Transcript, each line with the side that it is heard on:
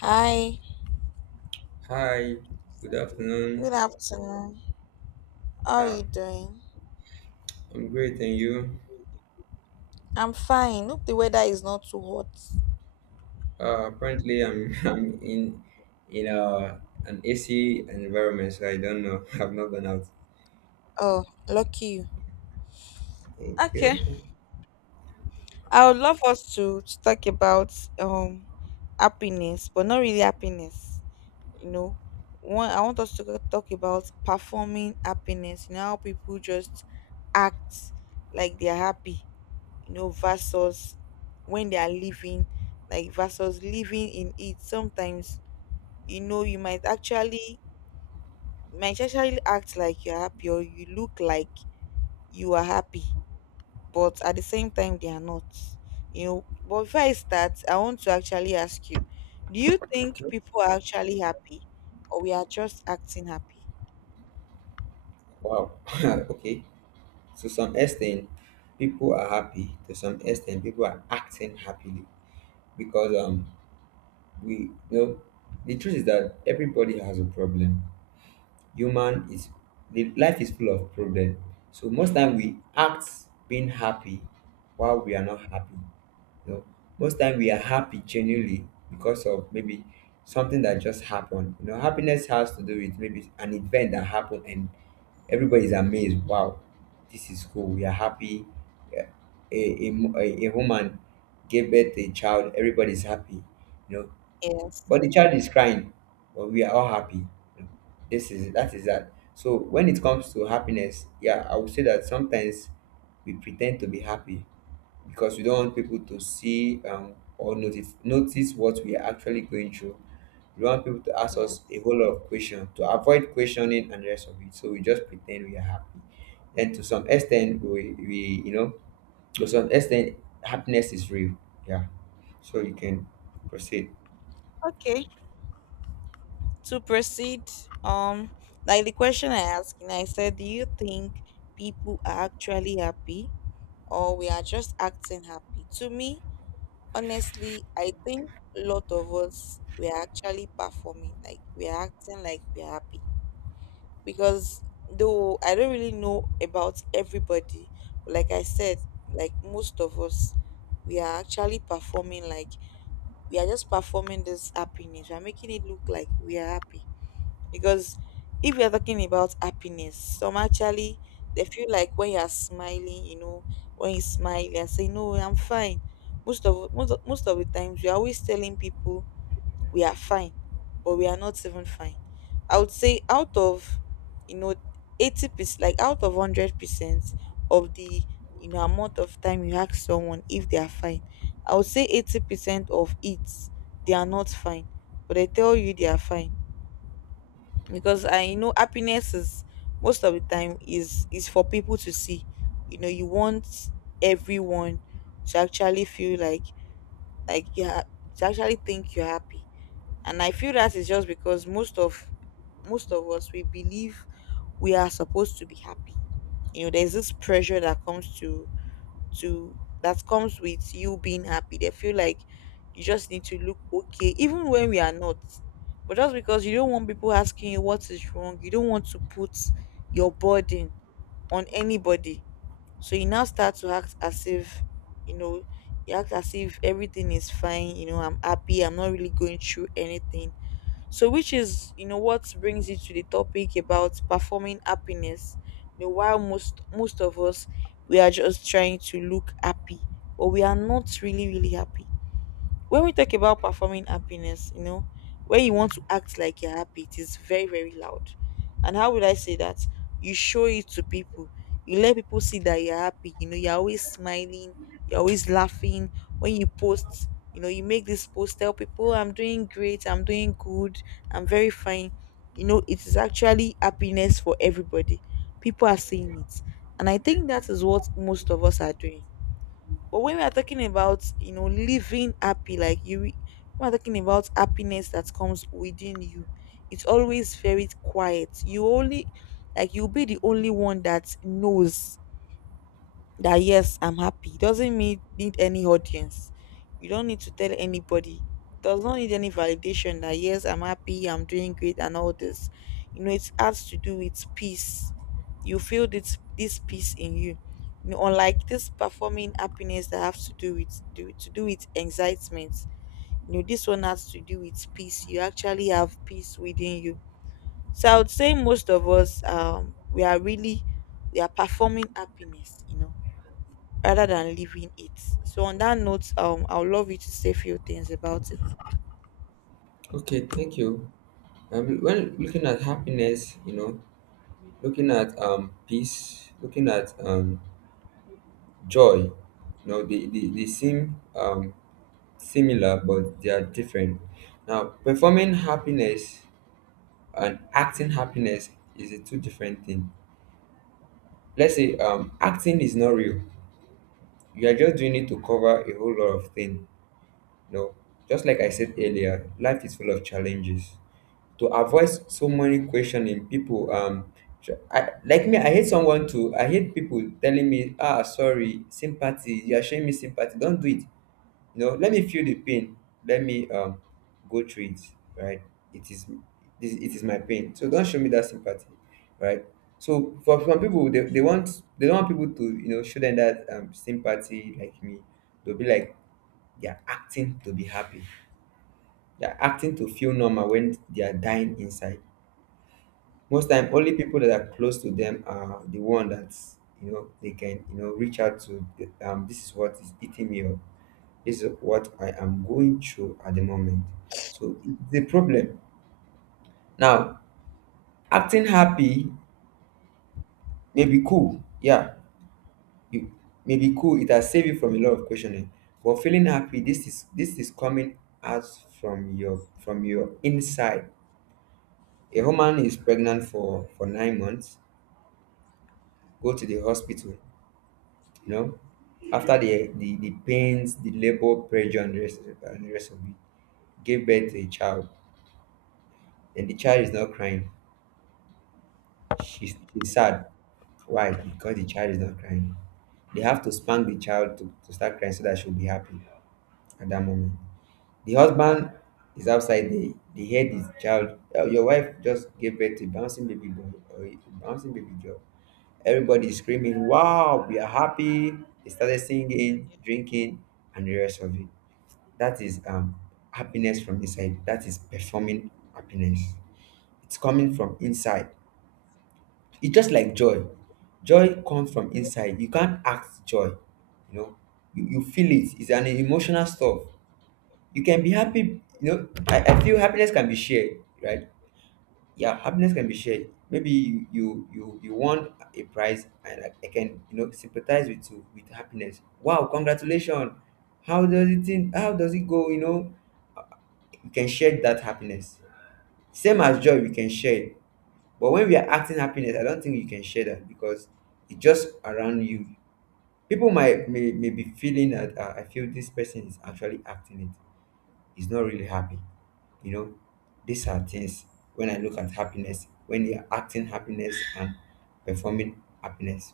left: Hi,
right: Hi, good afternoon.
left: good afternoon. How are
right: Yeah,
left: you doing?
right: I'm great, and you?
left: I'm fine. Hope the weather is not too hot.
right: Apparently, I'm I'm in an AC environment, so I don't know. I've not gone out.
left: Oh, lucky you.
right: Thank
left: Okay.
right: you.
left: I would love us to talk about happiness, but not really happiness. You know, one I want us to talk about performing happiness. You know how people just act like they're happy. You know, versus when they are living, like versus living in it. Sometimes you know you might actually act like you're happy or you look like you are happy, but at the same time they are not. You know, but before I start, I want to actually ask you, do you think people are actually happy or we are just acting happy?
right: Wow. Okay. To some extent, people are happy. To some extent, people are acting happily because we the truth is that everybody has a problem. Human is the life is full of problem, so most time we act being happy while we are not happy, you know. Most time we are happy genuinely because of maybe something that just happened. You know, happiness has to do with maybe an event that happened and everybody is amazed. Wow, this is cool, we are happy. a, a, a woman gave birth to a child. Everybody is happy, you know,
left: Yes.
right: but the child is crying, but we are all happy. This is that is that. So when it comes to happiness, yeah, I would say that sometimes we pretend to be happy because we don't want people to see, or notice what we are actually going through. We don't want people to ask us a
left: Yes.
right: whole lot of questions, to avoid questioning and the rest of it, so we just pretend we are happy. And to some extent we to some extent happiness is real, yeah. So you can proceed.
left: Okay. To proceed, um, like the question I asked, and I said, do you think people are actually happy or we are just acting happy? To me, honestly, I think a lot of us were actually performing, like we're acting like we're happy. Because though I don't really know about everybody, but like I said, like most of us, we are actually performing, like we are just performing this happiness. We're making it look like we are happy, because if you're talking about happiness, some actually, they feel like when you're smiling, you know, when you smile and say, no, I'm fine. Most of the times we are always telling people we are fine, but we are not even fine. I would say out of, you know, 80%, like out of 100% of the, you know, amount of time you ask someone if they are fine, I would say 80% of it they are not fine, but they tell you they are fine, because I know happiness is, most of the time, is for people to see. You know, you want everyone to actually feel like, like you ha- to actually think you're happy. And I feel that is just because most of us we believe we are supposed to be happy. You know, there's this pressure that comes to that comes with you being happy. They feel like you just need to look okay, even when we are not. But just because you don't want people asking you what is wrong, you don't want to put your burden on anybody. So you now start to act as if, you know, you act as if everything is fine, you know, I'm happy, I'm not really going through anything, so, which is, you know, what brings you to the topic about performing happiness. You know, while most of us we are just trying to look happy, but we are not really, really happy. When we talk about performing happiness, you know, when you want to act like you're happy, it is very, very loud. And how would I say that? You show it to people. You let people see that you're happy. You know, you're always smiling. You're always laughing. When you post, you know, you make this post, tell people, I'm doing great. I'm doing good. I'm very fine. You know, it is actually happiness for everybody. People are seeing it. And I think that is what most of us are doing. But when we are talking about, you know, living happy, like, you, we are talking about happiness that comes within you, it's always very quiet. You only, like, you'll be the only one that knows that yes, I'm happy. It doesn't need any audience. You don't need to tell anybody. It does not need any validation that yes, I'm happy, I'm doing great, and all this. You know, it has to do with peace. You feel this peace in you. You know, unlike this performing happiness that has to do with do to do with excitement. You know, this one has to do with peace. You actually have peace within you. So I would say most of us, we are really we are performing happiness. You know, rather than leaving it. So on that note, I would love you to say a few things about it.
right: Okay, thank you. When looking at happiness, you know, looking at peace, looking at joy, you know, they seem similar, but they are different. Now, performing happiness and acting happiness is a two different thing. Let's say acting is not real. You are just doing it to cover a whole lot of things. No, just like I said earlier, life is full of challenges. To avoid so many questioning, people I, like me, I hate someone too. I hate people telling me, ah, sorry, sympathy. You are showing me sympathy. Don't do it. You know, let me feel the pain. Let me go through it. Right? It is my pain. So don't show me that sympathy. Right? So for some people, they don't want people to, you know, show them that, sympathy, like me. They'll be like they're acting to be happy. They're acting to feel normal when they are dying inside. Most time, only people that are close to them are the one that, you know, they can, you know, reach out to. This is what is eating me up. This is what I am going through at the moment. So it's a problem. Now, acting happy may be cool. Yeah, you may be cool. It has saved you from a lot of questioning. But feeling happy, this is coming out from your inside. A woman is pregnant for 9 months, go to the hospital, you know, after the pains, the labor pressure, and the rest of it, gave birth to a child, and the child is not crying. She's sad. Why? Because the child is not crying. They have to spank the child to start crying, so that she'll be happy. At that moment, the husband is outside. The head is child, your wife just gave birth to a bouncing baby boy or a bouncing baby girl. Everybody is screaming, wow, we are happy. They started singing, drinking, and the rest of it. That is happiness from inside. That is performing happiness. It's coming from inside. It's just like joy. Joy comes from inside. You can't act joy. You know, you feel it. It's an emotional stuff. You can be happy, you know. I feel happiness can be shared, right? Yeah, happiness can be shared. Maybe you won a prize and I can, you know, sympathize with you with happiness. Wow, congratulations. How does it go, you know? We can share that happiness. Same as joy, we can share it. But when we are acting happiness, I don't think you can share that, because it's just around you. People might may be feeling that, I feel this person is actually acting it, is not really happy. You know, these are things when I look at happiness, when they are acting happiness and performing happiness.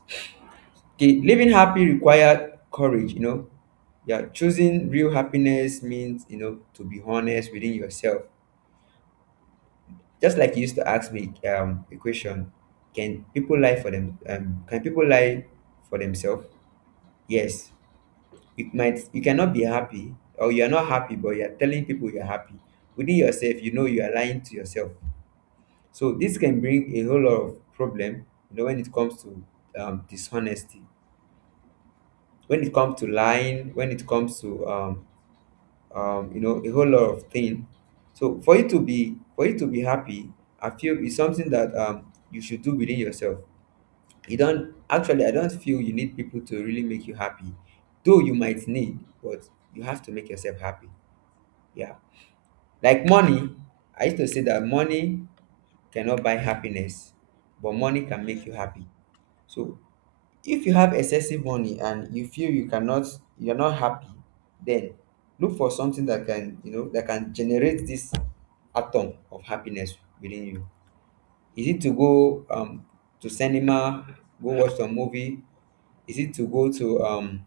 right: Okay, living happy requires courage, you know. Yeah, choosing real happiness means, you know, to be honest within yourself. Just like you used to ask me a question, can people lie for them? Can people lie for themselves? Yes, it might. You cannot be happy, or you're not happy, but you're telling people you're happy. Within yourself, you know, you are lying to yourself. So this can bring a whole lot of problem. You know, when it comes to, dishonesty, when it comes to lying, when it comes to you know, a whole lot of thing. So for you to be, for you to be happy, I feel is something that, you should do within yourself. You don't actually, I don't feel you need people to really make you happy, though you might need. But you have to make yourself happy, yeah. Like money, I used to say that money cannot buy happiness, but money can make you happy. So if you have excessive money and you feel you cannot, you're not happy, then look for something that can, you know, that can generate this atom of happiness within you. Is it to go to cinema, go watch some movie? Is it to go to um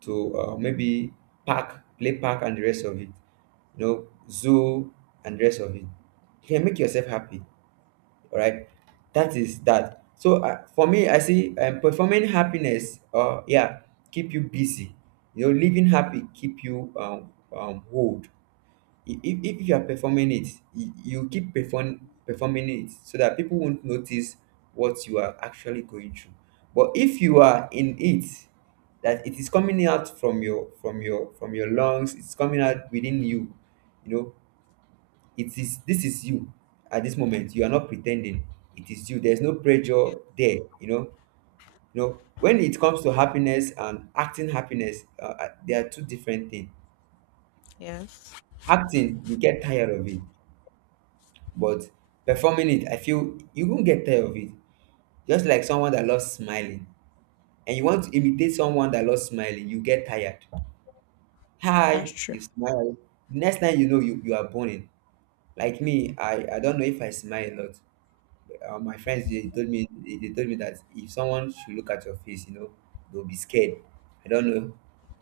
right: to uh, maybe park, play park, and the rest of it, you know, zoo and the rest of it. You can make yourself happy, all right? That is that. So, for me, I see, performing happiness, yeah, keep you busy. You know, living happy keep you, whole. If you are performing it, you keep performing it so that people won't notice what you are actually going through. But if you are in it, that it is coming out from your lungs, it's coming out within you, you know. It is, this is you. At this moment, you are not pretending. It is you. There's no pressure there, you know. You know, when it comes to happiness and acting happiness, they are two different things.
left: Yes.
right: Acting, you get tired of it. But performing it, I feel you won't get tired of it. Just like someone that loves smiling, and you want to imitate someone that loves smiling, you get tired. Hi, you smile. Next time, you know, you are burning. Like me, I don't know if I smile a lot. My friends, they told me, they told me that if someone should look at your face, you know, they'll be scared. I don't know.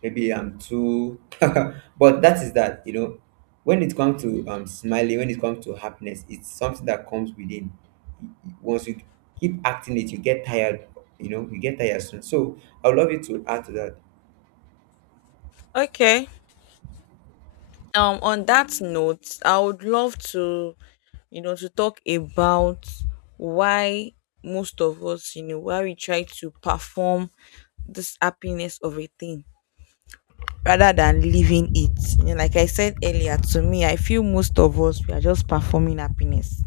right: Maybe I'm too but that is that, you know. When it comes to smiling, when it comes to happiness, it's something that comes within. Once you keep acting it, you get tired, you know, you get tired soon. So I would love you to add to that.
left: Okay. On that note, I would love to talk about why most of us, you know, why we try to perform this happiness of a thing rather than living it. You know, like I said earlier, to me, I feel most of us we are just performing happiness,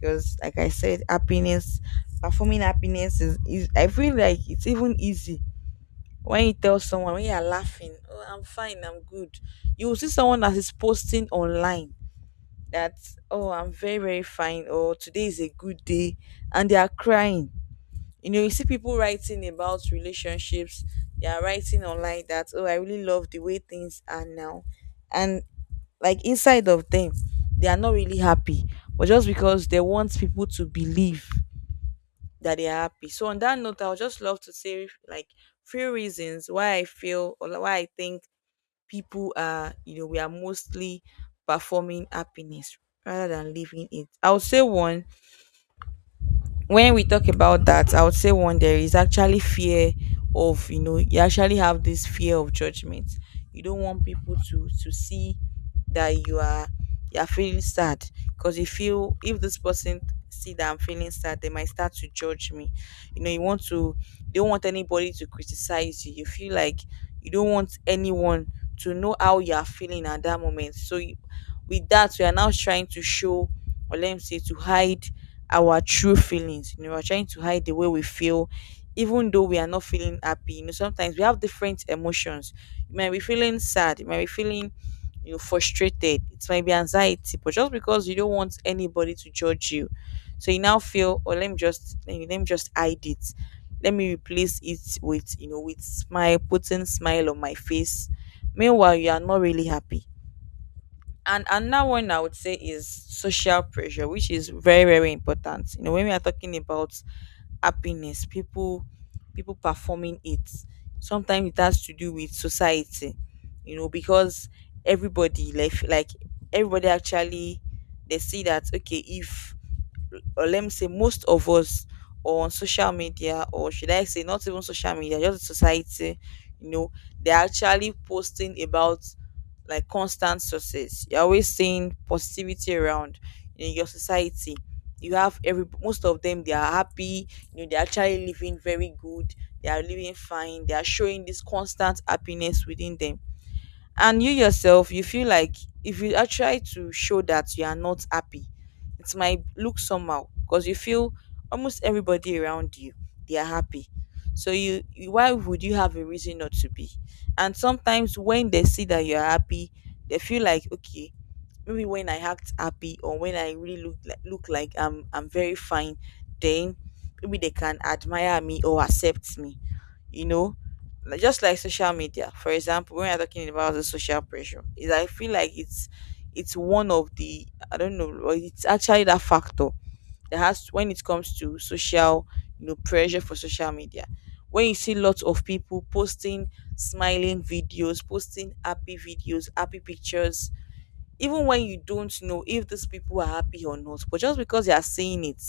left: because like I said, happiness, performing happiness is, I feel like it's even easy. When you tell someone, when you're laughing, oh, I'm fine, I'm good. You will see someone that is posting online that, oh, I'm very very fine, or today is a good day, and they are crying. You know, you see people writing about relationships, they are writing online that, oh, I really love the way things are now, and, like, inside of them, they are not really happy, but just because they want people to believe that they are happy. So on that note, I would just love to say, like, few reasons why I feel, or like, why I think people are, you know, we are mostly performing happiness rather than living it. I would say one, when we talk about that, I would say one, there is actually fear, of, you know, you actually have this fear of judgment. You don't want people to see that you are feeling sad, because if you if this person see that I'm feeling sad, they might start to judge me. You know, you don't want anybody to criticize you. You feel like you don't want anyone to know how you are feeling at that moment. So, with that we are now trying to show, or let me say, to hide our true feelings. You know, we're trying to hide the way we feel, even though we are not feeling happy. You know, sometimes we have different emotions. You might be feeling sad, you might be feeling, you know, frustrated, it might be anxiety, but just because you don't want anybody to judge you, so you now feel, or let me just hide it, let me replace it with, you know, with smile, putting smile on my face, meanwhile you are not really happy. And another one I would say is social pressure, which is very very important. You know, when we are talking about happiness, people performing it. Sometimes it has to do with society, you know, because everybody, like everybody actually, they see that okay, if, or let me say most of us, or on social media, or should I say, not even social media, just society, you know, they're actually posting about, like, constant success. You're always seeing positivity around in your society. You have every most of them, they are happy. You know, they're actually living very good, they are living fine, they are showing this constant happiness within them. And you yourself, you feel like if you are try to show that you are not happy, it might look somehow, because you feel almost everybody around you, they are happy. So you, why would you have a reason not to be? And sometimes when they see that you are happy, they feel like okay, maybe when I act happy, or when I really look like I'm very fine, then maybe they can admire me or accept me, you know. Like, just like social media, for example, when we are talking about the social pressure, is, I feel like it's one of the, I don't know, or it's actually that factor that has, when it comes to social, you know, pressure for social media, when you see lots of people posting smiling videos, posting happy videos, happy pictures, even when you don't know if these people are happy or not, but just because they are saying it,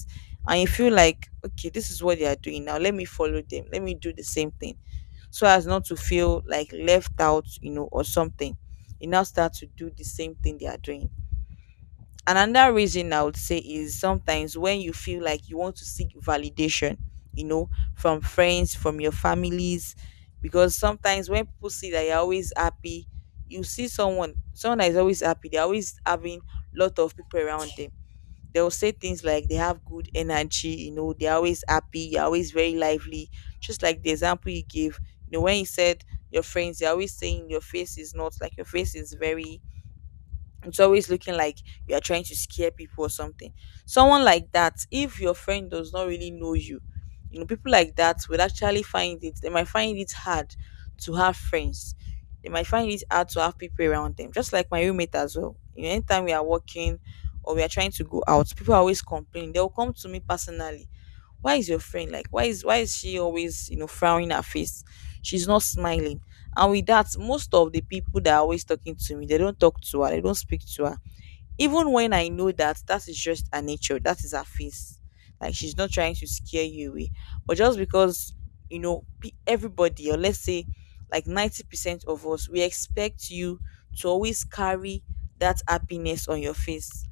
left: and you feel like okay, this is what they are doing now, let me follow them, let me do the same thing, so as not to feel like left out, you know, or something. You now start to do the same thing they are doing. Another reason I would say is sometimes when you feel like you want to seek validation, you know, from friends, from your families, because sometimes when people see that you're always happy, you see someone that is always happy, they're always having lot of people around them, they'll say things like they have good energy, you know, they're always happy, you're always very lively. Just like the example you gave, you know, when you said your friends, they're always saying your face is not, like, your face is very, it's always looking like you are trying to scare people or something. Someone like that, if your friend does not really know you, you know, people like that will actually find it hard to have friends. They might find it hard to have people around them, just like my roommate as well. You know, anytime we are working or we are trying to go out, people are always complaining. They'll come to me personally. Why is your friend like why is she always, you know, frowning her face? She's not smiling. And with that, most of the people that are always talking to me, they don't talk to her, they don't speak to her, even when I know that that is just her nature. That is her face. Like, she's not trying to scare you away, but just because, you know, everybody, or let's say like 90% of us, we expect you to always carry that happiness on your face.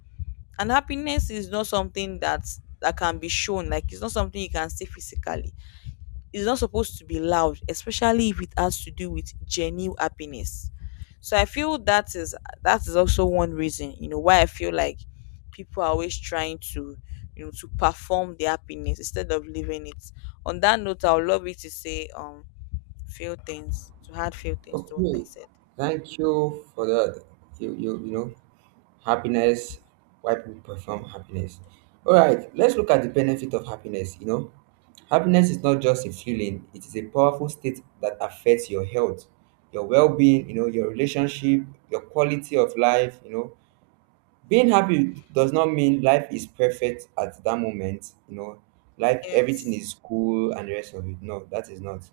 left: And happiness is not something that can be shown. Like, it's not something you can see physically. It's not supposed to be loud, especially if it has to do with genuine happiness. So I feel that is also one reason, you know, why I feel like people are always trying to, you know, to perform their happiness instead of living it. On that note, I would love you to say few things to what I
right: Okay.
left: said.
right: Thank you for that. You know. Happiness, why people perform happiness. All right, let's look at the benefit of happiness. You know, happiness is not just a feeling, it is a powerful state that affects your health, your well being, you know, your relationship, your quality of life, you know. Being happy does not mean life is perfect at that moment, you know, life, everything
left: Yes.
right: is cool and the rest of it. No, that is not.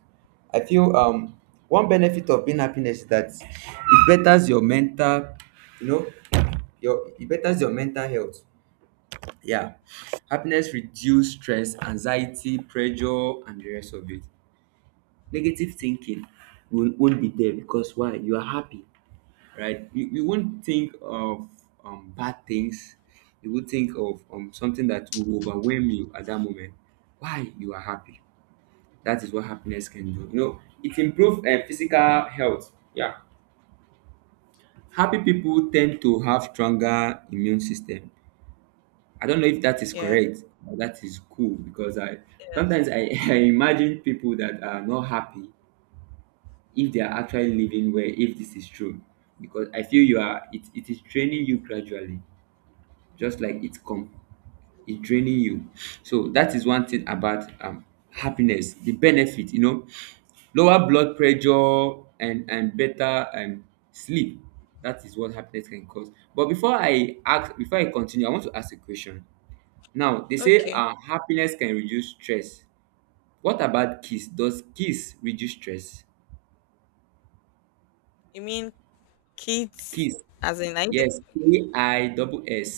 right: I feel, one benefit of being happiness is that it betters your mental, you know, your, it betters your mental health, yeah. Happiness reduce stress, anxiety, pressure, and the rest of it. Negative thinking will won't be there, because why? You are happy, right? You won't think of, bad things. You would think of, something that will overwhelm you at that moment. Why? You are happy. That is what happiness can do. You know, it improves physical health. Yeah, happy people tend to have stronger immune system. I don't know if that is
left: Yeah.
right: correct. But that is cool, because I
left: Yes.
right: sometimes I imagine people that are not happy if they are actually living well. If this is true, because I feel you are it is training you gradually, just like it come, it draining you. So that is one thing about happiness, the benefit, you know: lower blood pressure, and better sleep. That is what happiness can cause. But before I continue, I want to ask a question. Now they say
left: Okay.
right: happiness can reduce stress. What about kiss? Does kiss reduce stress?
left: You mean kids,
right: Kiss,
left: as in, I think,
right: yes, KISS.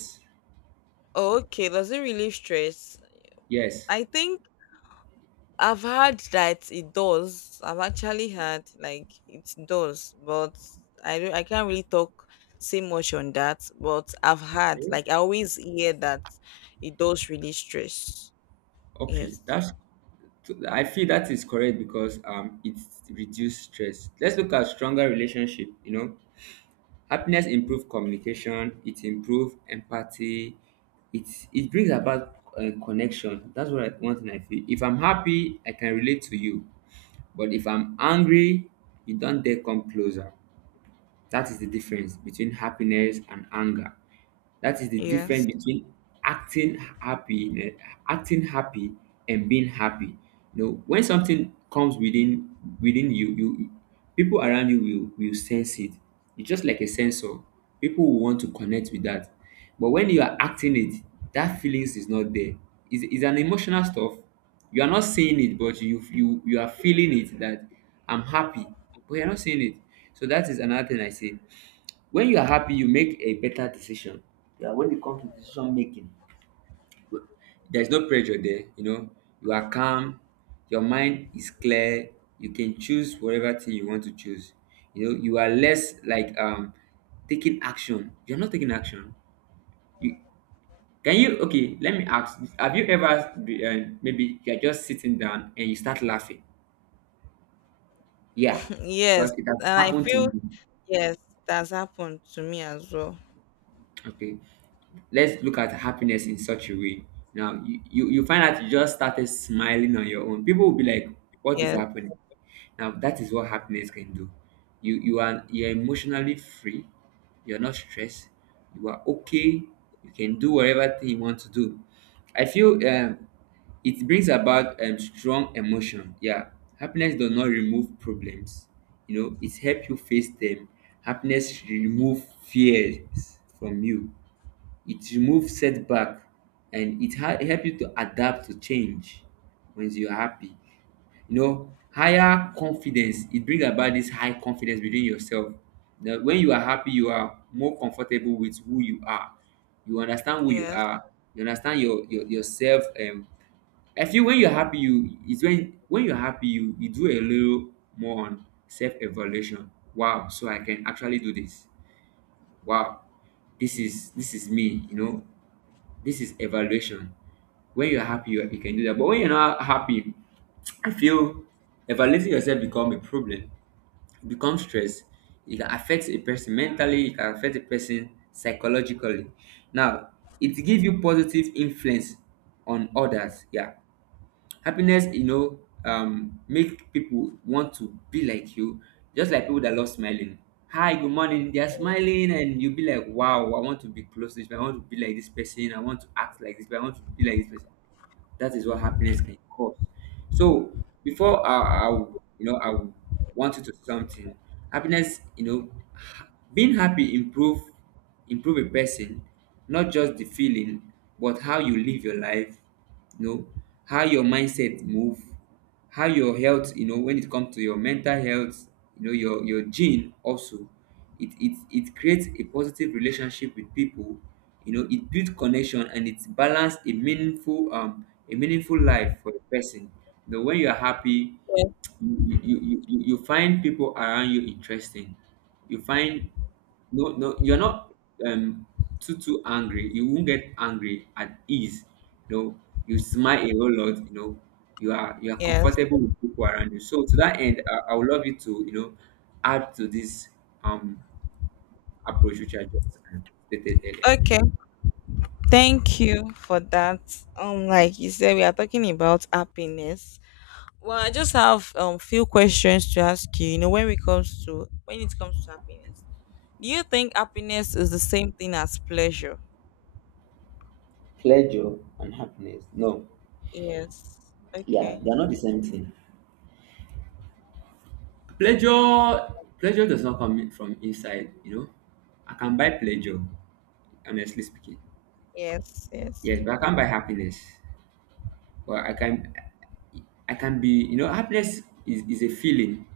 left: oh, okay, does it really stress?
right: Yes.
left: I think I've heard that it does. I've actually heard like it does, but I can't really talk say much on that. But I've heard,
right: Okay.
left: like, I always hear that it does really stress.
right: Okay,
left: Yes,
right: that's... So I feel that is correct because it reduces stress. Let's look at stronger relationship. You know, happiness improve communication. It improve empathy. It it brings about connection. That's one thing I feel. If I'm happy, I can relate to you. But if I'm angry, you don't dare come closer. That is the difference between happiness and anger. That is the
left: yes,
right: difference between acting happy, acting happy, and being happy. You know, when something comes within you, you, people around you will sense it. It's just like a sensor. People will want to connect with that. But when you are acting it, that feelings is not there. It's an emotional stuff. You are not saying it, but you are feeling it that I'm happy, but you're not saying it. So that is another thing I say: when you are happy, you make a better decision. Yeah, when it comes to decision making, there's no pressure there, you know. You are calm, your mind is clear, you can choose whatever thing you want to choose. You know, you are less like taking action, you're not taking action. You can you... Okay, let me ask: have you ever be, maybe you're just sitting down and you start laughing? Yeah,
left: yes,
right: because it has
left: and I
right: happened to
left: feel
right: me.
left: yes, that's happened to me as well.
right: Okay, let's look at happiness in such a way. Now you find out you just started smiling on your own. People will be like, what is
left: Yes,
right: happening? Now that is what happiness can do. You're emotionally free, you're not stressed, you are okay, you can do whatever thing you want to do. I feel it brings about strong emotion. Yeah, happiness does not remove problems. You know, it helps you face them. Happiness remove fears from you, it removes setback, and it help you to adapt to change. When you are happy, you know, higher confidence, it bring about this high confidence within yourself, that when you are happy, you are more comfortable with who you are. You understand who you
left: yes,
right: are, you understand your yourself. I feel when you're happy, you it's when you're happy, you do a little more on self-evaluation. Wow, so I can actually do this. Wow, this is me, you know. This is evaluation. When you're happy, you can do that. But when you're not happy, I feel evaluating yourself become a problem. It becomes stress. It can affect a person mentally. It can affect a person psychologically. Now, it gives you positive influence on others. Yeah, happiness, you know, make people want to be like you, just like people that love smiling. Hi, good morning, they are smiling, and you be like wow, I want to be close to this person, I want to be like this person, I want to act like this person, I want to be like this person. That is what happiness can cause. So I would, you know, I would want you to something. Happiness, you know, being happy improve, improve a person, not just the feeling, but how you live your life, you know, how your mindset move, how your health, you know, when it comes to your mental health, you know, your gene also. It creates a positive relationship with people. You know, it builds connection, and it's balanced a meaningful life for the person. You know, when you are happy,
left: yes,
right: you find people around you interesting. You find, no, no, you're not, um too angry, you won't get angry at ease. You know, you smile a whole lot, you know. You are
left: yes.
right: comfortable with people around you. So to that end, I would love you to, you know, add to this um approach which I just stated earlier.
left: Okay. Thank you for that. Like you said, we are talking about happiness. Well, I just have few questions to ask you. You know, when it comes to happiness, do you think happiness is the same thing as pleasure?
right: Pleasure and happiness? No.
left: Yes.
right: Yeah,
left: Okay.
right: they're not the same thing. Pleasure, pleasure does not come from inside, you know. I can buy pleasure, honestly speaking.
left: Yes. Yes.
right: Yes, but I can't buy happiness. Well, I can. I can be You know, is a feeling.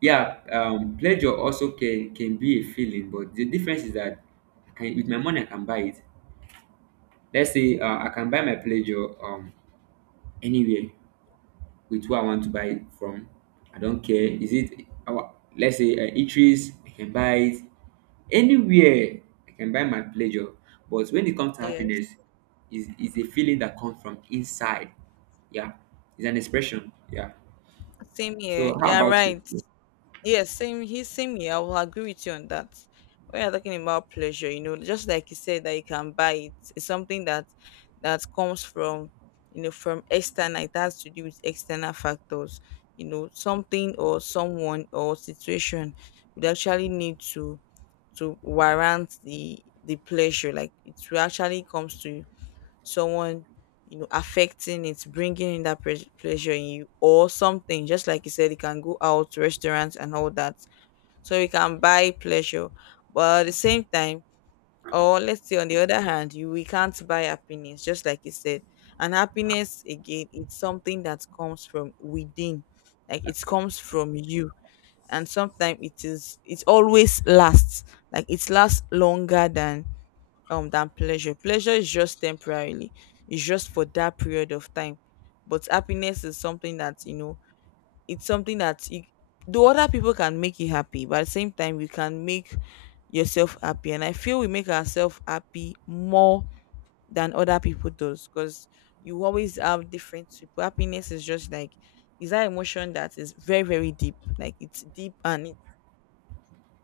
right: Yeah. Pleasure also can be a feeling, but the difference is that I can, with my money, I can buy it. Let's say, I can buy my pleasure, anywhere, with who I want to buy it from. I don't care. Is it our, let's say, eateries? I can buy it anywhere. I can buy my pleasure. But when it comes to
left: Yes.
right: happiness, is a feeling that comes from inside. Yeah, it's an expression. Yeah.
left: Same here.
right: So how
left: Yeah.
right: about
left: Right.
right: you?
left: Yes, same here. I will agree with you on that. When you're talking about pleasure, you know, just like you said that you can buy it, it's something that comes from, you know, from external. It has to do with external factors. You know, something or someone or situation would actually need to warrant the pleasure. Like, it will actually comes to someone, you know, affecting it, bringing in that pleasure in you, or something. Just like you said, you can go out to restaurants and all that. So we can buy pleasure, but at the same time, or let's say on the other hand, you we can't buy happiness, just like you said. And happiness again, it's something that comes from within. Like, it comes from you. And sometimes it always lasts. Like, it lasts longer than, than pleasure. Pleasure is just temporarily, it's just for that period of time. But happiness is something that, you know, it's something that you, though other people can make you happy, but at the same time, you can make yourself happy. And I feel we make ourselves happy more than other people does, because you always have different people. Happiness is just like, is that emotion that is very, very deep. Like, it's deep, and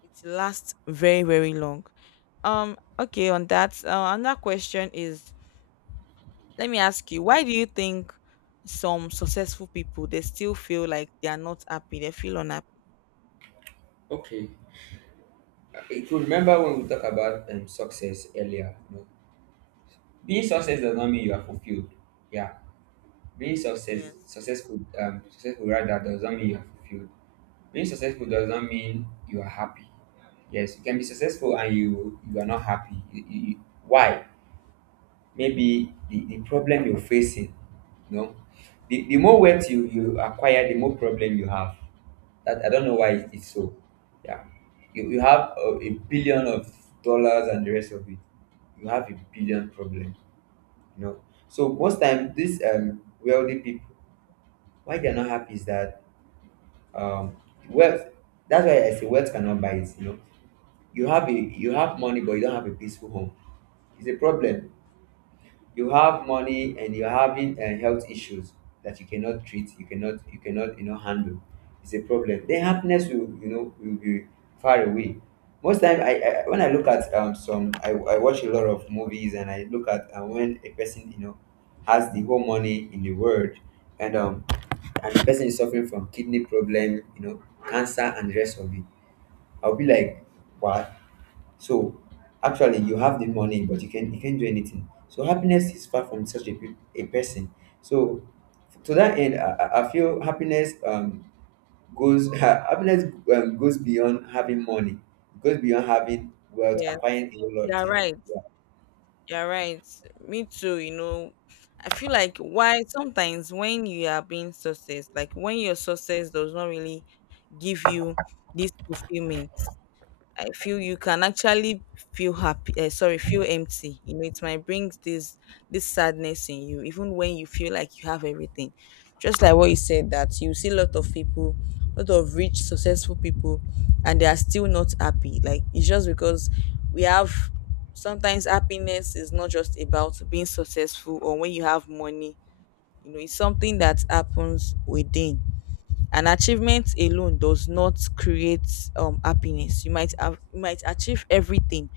left: it lasts very, very long. Okay. On that, another question is: let me ask you, why do you think some successful people they still feel like they are not happy? They feel unhappy.
right: Okay. If you remember when we talked about success earlier, you know, being success does not mean you are fulfilled. Yeah. Being success,
left: Yes.
right: successful, successful rather, doesn't mean you're fulfilled. Being successful doesn't mean you are happy. Yes, you can be successful and you are not happy. Why? Maybe the problem you're facing. You know, the more wealth you acquire, the more problem you have. That I don't know
left: Yes.
right: why it's so. Yeah, you have a billion of dollars and the rest of it. You have a billion problem. You know, so most time these wealthy people, why they're not happy, is that um wealth, that's why I say wealth cannot buy it, you know. You have money, but you don't have a peaceful home. It's a problem. You have money and you're having health issues that you cannot treat, you cannot, you know, handle. It's a problem. Then happiness will, you know, will be far away. Most time I, when I look at some, I watch a lot of movies, and I look at when a person, you know, has the whole money in the world, and um and the person is suffering from kidney problem, you know, cancer and the rest of it, I'll be like wow. So actually, you have the money, but you can't do anything. So happiness is far from such a, a person. So to that end, I feel happiness goes happiness goes beyond having money. It goes beyond having wealth,
left: Yes,
right: acquiring a whole lot of
left: you're
right: things.
left: right. You're right. Me too. You know, I feel like why sometimes when you are being success, like when your success does not really give you this fulfillment, I feel you can actually feel happy. Sorry, feel empty. You know, it might bring this sadness in you, even when you feel like you have everything. Just like what you said, that you see a lot of people, a lot of rich, successful people, and they are still not happy. Like, it's just because we have. Sometimes happiness is not just about being successful or when you have money. You know, it's something that happens within. An achievement alone does not create happiness. You might have, you might achieve everything,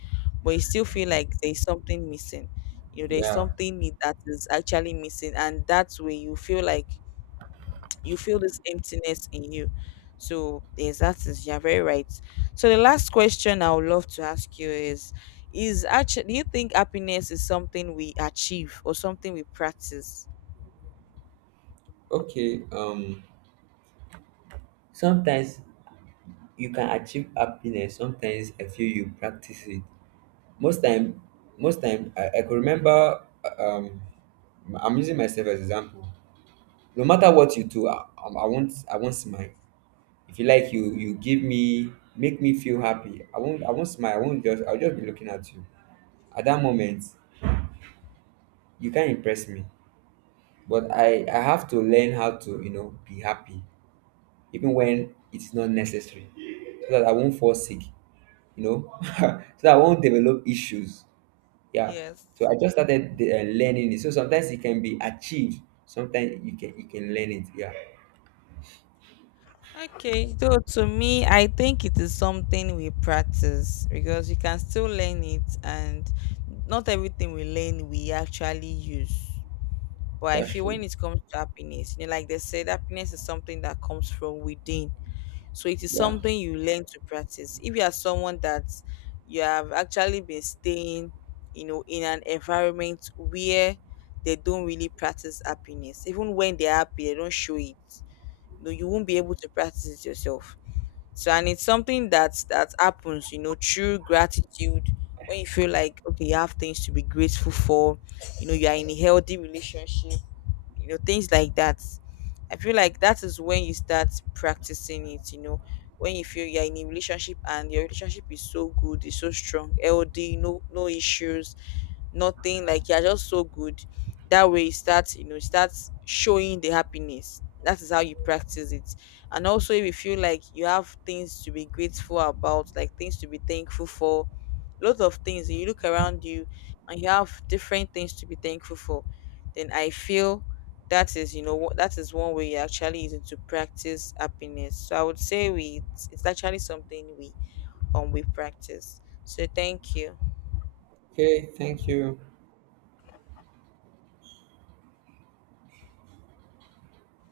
left: but you still feel like there's something missing. You know, there's
right: Yeah.
left: something that is actually missing. And that's where you feel like you feel this emptiness in you. So yes, that is, you're very right. So the last question I would love to ask you is actually, do you think happiness is something we achieve or something we practice?
right: Okay. Sometimes you can achieve happiness. Sometimes I feel you practice it. Most time, most time I could remember. Um, I'm using myself as example. No matter what you do, I won't smile. If you like, you give me, make me feel happy, I won't smile, I won't just I'll just be looking at you. At that moment, you can't impress me. But I have to learn how to, you know, be happy, even when it's not necessary, so that I won't fall sick, you know, so that I won't develop issues. Yeah.
left: Yes.
right: So I just started, learning it. So sometimes it can be achieved, sometimes you can learn it. Yeah.
left: Okay, so to me, I think it is something we practice, because you can still learn it, and not everything we learn we actually use. But I
right: That's
left: feel
right: true.
left: when it comes to happiness, you know, like they said, happiness is something that comes from within. So it is
right: Yeah.
left: something you learn to practice. If you are someone that you have actually been staying, you know, in an environment where they don't really practice happiness, even when they're happy, they don't show it. No, you won't be able to practice it yourself. So, and it's something that happens, you know, through gratitude. When you feel like okay, you have things to be grateful for, you know, you are in a healthy relationship, you know, things like that. I feel like that is when you start practicing it. You know, when you feel you're in a relationship and your relationship is so good, it's so strong, healthy, no issues, nothing. Like, you're just so good. That way you start, you know, you start showing the happiness. That is how you practice it. And also, if you feel like you have things to be grateful about, like things to be thankful for, lots of things you look around you and you have different things to be thankful for, then I feel that is, you know, what that is one way you actually using to practice happiness. So I would say we it's actually something we practice. So thank you.
right: Okay, thank you.